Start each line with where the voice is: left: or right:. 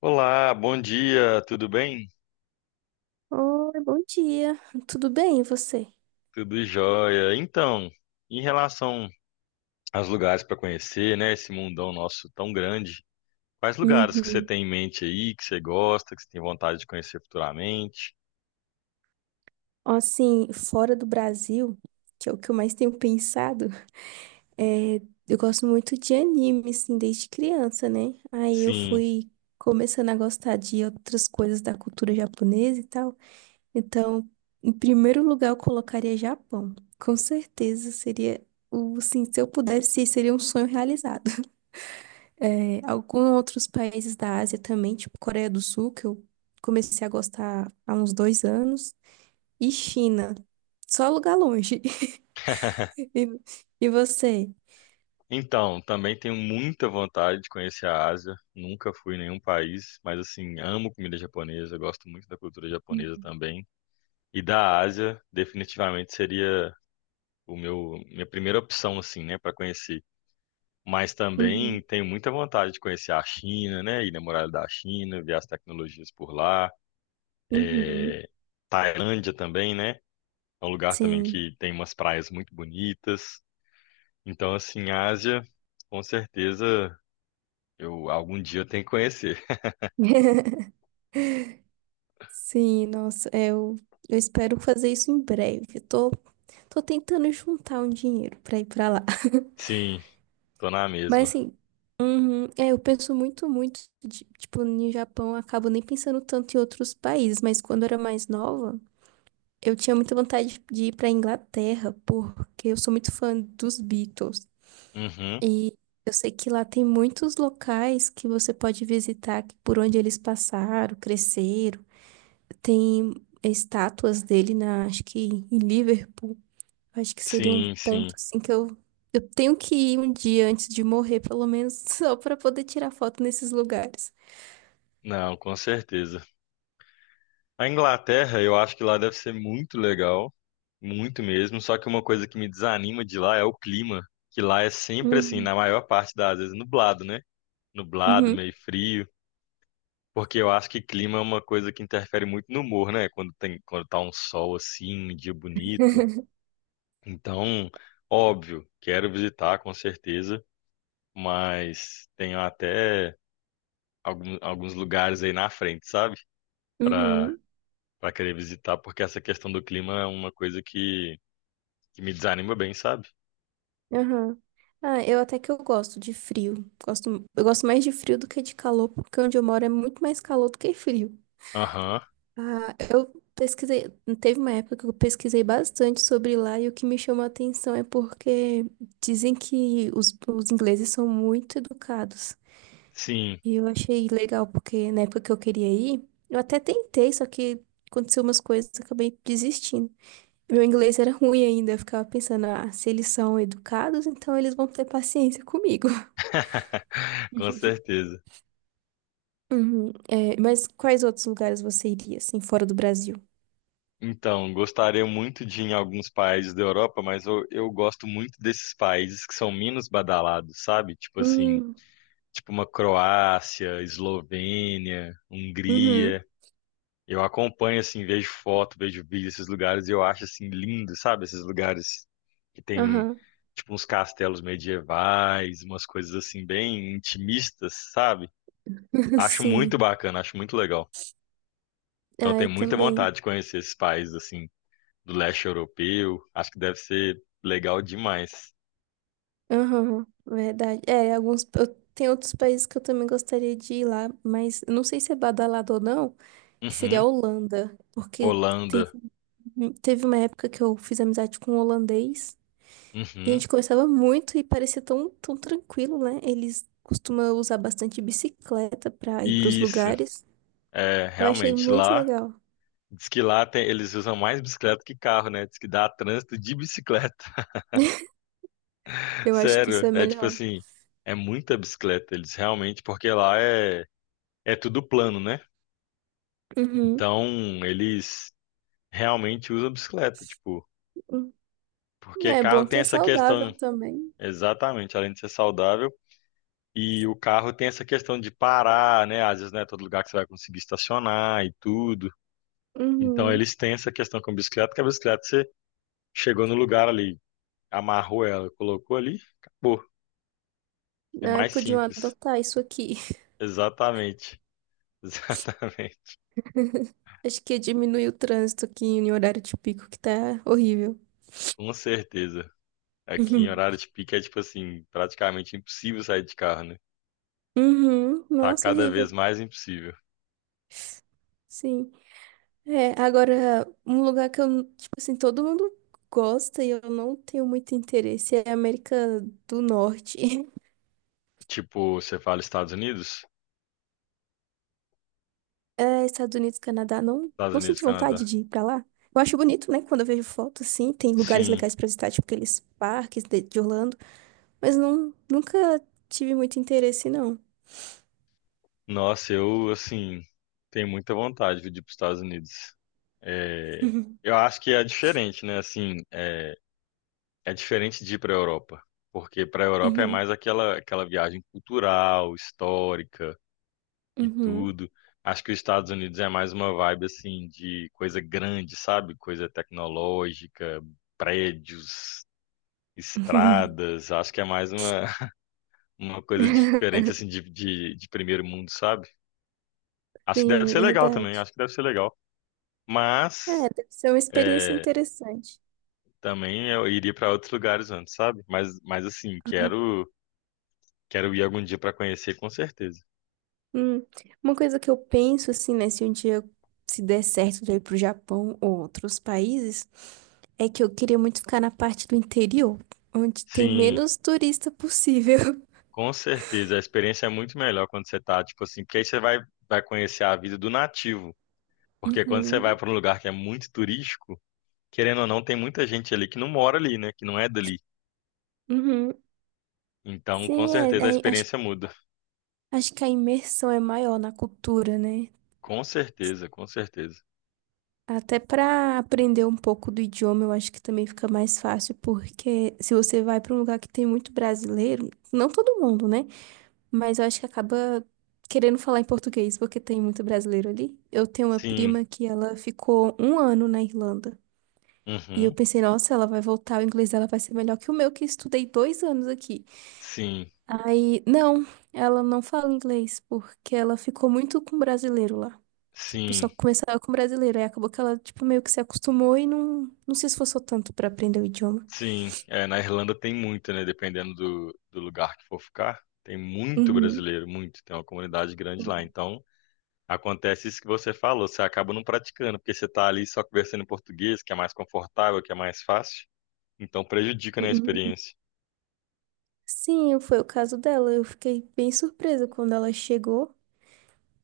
left: Olá, bom dia, tudo bem?
right: Oi, bom dia. Tudo bem, e você?
left: Tudo jóia. Então, em relação aos lugares para conhecer, né, esse mundão nosso tão grande, quais lugares que você
right: Uhum.
left: tem em mente aí, que você gosta, que você tem vontade de conhecer futuramente?
right: Assim, fora do Brasil, que é o que eu mais tenho pensado, é, eu gosto muito de anime, assim, desde criança, né? Aí eu
left: Sim.
right: fui começando a gostar de outras coisas da cultura japonesa e tal. Então, em primeiro lugar, eu colocaria Japão. Com certeza seria o, assim, se eu pudesse, seria um sonho realizado. É, alguns outros países da Ásia também, tipo Coreia do Sul, que eu comecei a gostar há uns 2 anos, e China. Só lugar longe. E, e você?
left: Então, também tenho muita vontade de conhecer a Ásia. Nunca fui em nenhum país, mas assim, amo comida japonesa, gosto muito da cultura japonesa também. E da Ásia, definitivamente seria o meu minha primeira opção assim, né, para conhecer. Mas também
right: Uhum.
left: tenho muita vontade de conhecer a China, né? Ir na muralha da China, ver as tecnologias por lá.
right: Uhum.
left: Tailândia também, né? É um lugar também
right: Sim.
left: que tem umas praias muito bonitas. Então, assim, a Ásia, com certeza, eu algum dia eu tenho que conhecer.
right: Sim, nossa, eu espero fazer isso em breve. Tô tentando juntar um dinheiro pra ir pra lá.
left: Sim, tô na
right: Mas
left: mesma.
right: assim, uhum, é, eu penso muito, muito, tipo, no Japão, eu acabo nem pensando tanto em outros países, mas quando eu era mais nova. Eu tinha muita vontade de ir para Inglaterra, porque eu sou muito fã dos Beatles.
left: Uhum.
right: E eu sei que lá tem muitos locais que você pode visitar, por onde eles passaram, cresceram. Tem estátuas dele na, acho que em Liverpool. Acho que seria um
left: Sim,
right: ponto
left: sim.
right: assim que eu tenho que ir um dia antes de morrer, pelo menos, só para poder tirar foto nesses lugares.
left: Não, com certeza. A Inglaterra, eu acho que lá deve ser muito legal, muito mesmo. Só que uma coisa que me desanima de lá é o clima, que lá é sempre assim,
right: Uhum.
left: na maior parte das vezes nublado, né? Nublado,
right: Uhum.
left: meio frio, porque eu acho que clima é uma coisa que interfere muito no humor, né? Quando tem, quando tá um sol assim, um dia bonito. Então, óbvio, quero visitar com certeza, mas tenho até alguns lugares aí na frente, sabe? Para
right: Uhum.
left: para querer visitar, porque essa questão do clima é uma coisa que me desanima bem, sabe?
right: Aham. Ah, eu até que eu gosto de frio. Gosto, eu gosto mais de frio do que de calor, porque onde eu moro é muito mais calor do que frio.
left: Aham,
right: Ah, eu pesquisei, teve uma época que eu pesquisei bastante sobre lá e o que me chamou a atenção é porque dizem que os ingleses são muito educados.
left: sim.
right: E eu achei legal, porque na época que eu queria ir, eu até tentei, só que aconteceu umas coisas, eu acabei desistindo. Meu inglês era ruim ainda, eu ficava pensando, ah, se eles são educados, então eles vão ter paciência comigo.
left: Com certeza.
right: Uhum. É, mas quais outros lugares você iria, assim, fora do Brasil?
left: Então, gostaria muito de ir em alguns países da Europa, mas eu gosto muito desses países que são menos badalados, sabe? Tipo assim,
right: Hum,
left: tipo uma Croácia, Eslovênia,
right: uhum,
left: Hungria. Eu acompanho assim, vejo foto, vejo vídeo desses lugares e eu acho assim lindo, sabe? Esses lugares que tem
right: aham.
left: tipo uns castelos medievais, umas coisas assim bem intimistas, sabe? Acho muito
right: Sim.
left: bacana, acho muito legal. Então,
right: Ah, eu
left: tenho muita
right: também.
left: vontade de conhecer esses países assim. Do leste europeu. Acho que deve ser legal demais.
right: Aham, verdade. É, alguns. Tem outros países que eu também gostaria de ir lá, mas eu não sei se é badalado ou não, que seria
left: Uhum.
right: a Holanda. Porque teve,
left: Holanda.
right: teve uma época que eu fiz amizade com um holandês e a
left: Uhum.
right: gente conversava muito e parecia tão, tão tranquilo, né? Eles costumam usar bastante bicicleta pra ir pros
left: Isso.
right: lugares.
left: É,
right: Eu achei
left: realmente
right: muito
left: lá.
right: legal.
left: Diz que lá tem- eles usam mais bicicleta que carro, né? Diz que dá trânsito de bicicleta.
right: Eu acho que isso
left: Sério,
right: é
left: é tipo
right: melhor.
left: assim, é muita bicicleta. Eles realmente, porque lá é, é tudo plano, né?
right: Uhum.
left: Então eles realmente usam bicicleta, tipo, porque
right: É
left: carro
right: bom que
left: tem
right: é
left: essa
right: saudável
left: questão,
right: também.
left: exatamente, além de ser saudável. E o carro tem essa questão de parar, né? Às vezes não é todo lugar que você vai conseguir estacionar e tudo. Então
right: Uhum.
left: eles têm essa questão com a bicicleta, que a bicicleta você chegou no lugar ali, amarrou ela, colocou ali, acabou. É
right: Ai,
left: mais
right: podiam
left: simples.
right: adotar isso aqui.
left: Exatamente. Exatamente.
right: Acho que diminui o trânsito aqui em horário de pico, que tá horrível.
left: Com certeza. Aqui em
right: Uhum.
left: horário de pico é tipo assim, praticamente impossível sair de carro, né?
right: Uhum.
left: Tá
right: Nossa,
left: cada
right: horrível.
left: vez mais impossível.
right: Sim. É, agora, um lugar que eu, tipo assim, todo mundo gosta e eu não tenho muito interesse é a América do Norte.
left: Tipo, você fala Estados Unidos?
right: É, Estados Unidos, Canadá, não,
left: Estados
right: não
left: Unidos,
right: sinto vontade
left: Canadá.
right: de ir pra lá. Eu acho bonito, né? Quando eu vejo foto, assim, tem lugares
left: Sim.
right: legais pra visitar, tipo aqueles parques de Orlando, mas não, nunca tive muito interesse, não.
left: Nossa, eu, assim, tenho muita vontade de ir para os Estados Unidos. É, eu acho que é diferente, né? Assim, é, é diferente de ir para a Europa, porque para a Europa é
right: Uhum,
left: mais aquela, aquela viagem cultural, histórica e
right: uhum,
left: tudo. Acho que os Estados Unidos é mais uma vibe, assim, de coisa grande, sabe? Coisa tecnológica, prédios,
right: uhum.
left: estradas. Acho que é mais uma, uma coisa diferente, assim, de primeiro mundo, sabe? Acho que deve
right: Sim,
left: ser legal também,
right: verdade.
left: acho que deve ser legal.
right: É,
left: Mas
right: deve ser uma experiência
left: é,
right: interessante.
left: também eu iria para outros lugares antes, sabe? Mas assim, quero, quero ir algum dia para conhecer, com certeza.
right: Hum, uma coisa que eu penso, assim, né, se um dia se der certo de eu ir pro Japão ou outros países, é que eu queria muito ficar na parte do interior, onde tem
left: Sim,
right: menos turista possível.
left: com certeza. A experiência é muito melhor quando você tá, tipo assim, porque aí você vai, vai conhecer a vida do nativo. Porque quando você vai
right: Uhum,
left: para um lugar que é muito turístico, querendo ou não, tem muita gente ali que não mora ali, né? Que não é dali.
right: uhum.
left: Então, com
right: Sim,
left: certeza a experiência muda.
right: acho que a imersão é maior na cultura, né?
left: Com certeza, com certeza.
right: Até pra aprender um pouco do idioma, eu acho que também fica mais fácil, porque se você vai pra um lugar que tem muito brasileiro, não todo mundo, né? Mas eu acho que acaba querendo falar em português, porque tem muito brasileiro ali. Eu tenho uma
left: Sim,
right: prima que ela ficou 1 ano na Irlanda. E eu
left: uhum,
right: pensei, nossa, ela vai voltar, o inglês dela vai ser melhor que o meu, que estudei 2 anos aqui.
left: sim,
right: Aí, não, ela não fala inglês, porque ela ficou muito com brasileiro lá. Tipo,
left: sim.
right: só começava com brasileiro. Aí acabou que ela, tipo, meio que se acostumou e não se esforçou tanto pra aprender o idioma.
left: Sim, é, na Irlanda tem muito, né? Dependendo do lugar que for ficar, tem muito
right: Uhum.
left: brasileiro, muito. Tem uma comunidade grande lá. Então, acontece isso que você falou, você acaba não praticando, porque você tá ali só conversando em português, que é mais confortável, que é mais fácil. Então, prejudica, né, a
right: Uhum.
left: experiência.
right: Sim, foi o caso dela. Eu fiquei bem surpresa quando ela chegou.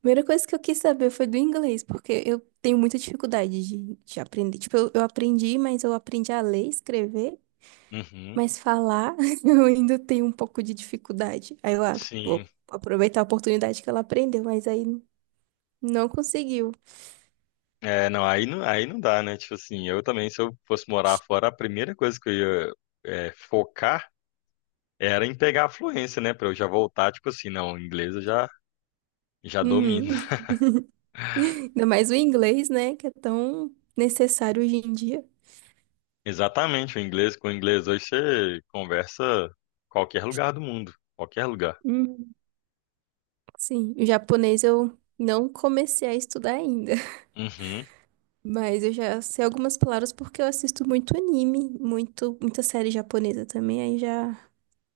right: Primeira coisa que eu quis saber foi do inglês, porque eu tenho muita dificuldade de aprender. Eu aprendi, mas eu aprendi a ler, escrever,
left: Uhum,
right: mas falar eu ainda tenho um pouco de dificuldade. Aí eu, ah,
left: sim.
right: vou aproveitar a oportunidade que ela aprendeu, mas aí não conseguiu.
left: É, não, aí não dá, né? Tipo assim, eu também, se eu fosse morar fora, a primeira coisa que eu ia, é, focar era em pegar a fluência, né? Pra eu já voltar, tipo assim, não, inglês eu já domino.
right: Uhum. Ainda mais o inglês, né, que é tão necessário hoje em dia.
left: Exatamente, o inglês com o inglês hoje você conversa qualquer lugar do mundo, qualquer lugar.
right: Uhum. Sim, o japonês eu não comecei a estudar ainda.
left: Uhum,
right: Mas eu já sei algumas palavras porque eu assisto muito anime, muito, muita série japonesa também, aí já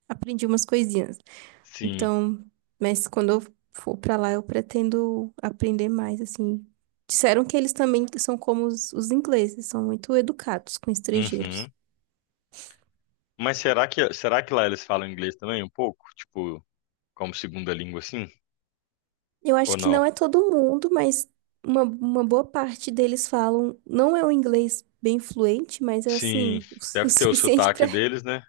right: aprendi umas coisinhas.
left: sim,
right: Então, mas quando eu for pra lá, eu pretendo aprender mais, assim. Disseram que eles também são como os ingleses, são muito educados com estrangeiros.
left: uhum. Mas será que lá eles falam inglês também um pouco, tipo, como segunda língua assim?
right: Eu
left: Ou
right: acho que
left: não?
right: não é todo mundo, mas uma boa parte deles falam, não é um inglês bem fluente, mas é
left: Sim,
right: assim, o
left: deve ter o
right: suficiente
left: sotaque deles, né?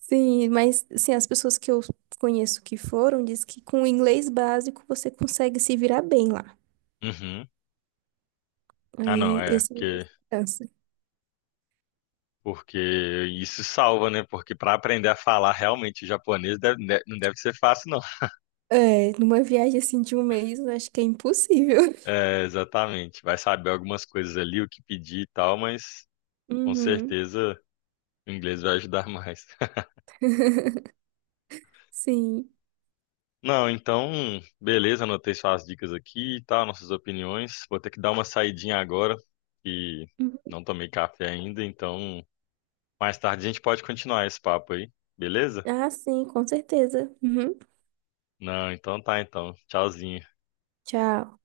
right: Sim, mas assim, as pessoas que eu conheço que foram diz que com o inglês básico você consegue se virar bem lá.
left: Uhum. Ah, não,
right: Aí
left: é,
right: esse é a minha
left: porque
right: esperança.
left: porque isso salva, né? Porque para aprender a falar realmente japonês não deve ser fácil, não.
right: É, numa viagem assim de 1 mês, eu acho que é impossível.
left: É, exatamente. Vai saber algumas coisas ali, o que pedir e tal, mas com
right: Uhum.
left: certeza o inglês vai ajudar mais.
right: Sim.
left: Não, então, beleza, anotei suas dicas aqui e tal, nossas opiniões. Vou ter que dar uma saidinha agora e
right: Uhum.
left: não tomei café ainda, então mais tarde a gente pode continuar esse papo aí, beleza?
right: Ah, sim, com certeza. Uhum.
left: Não, então tá, então. Tchauzinho.
right: Tchau.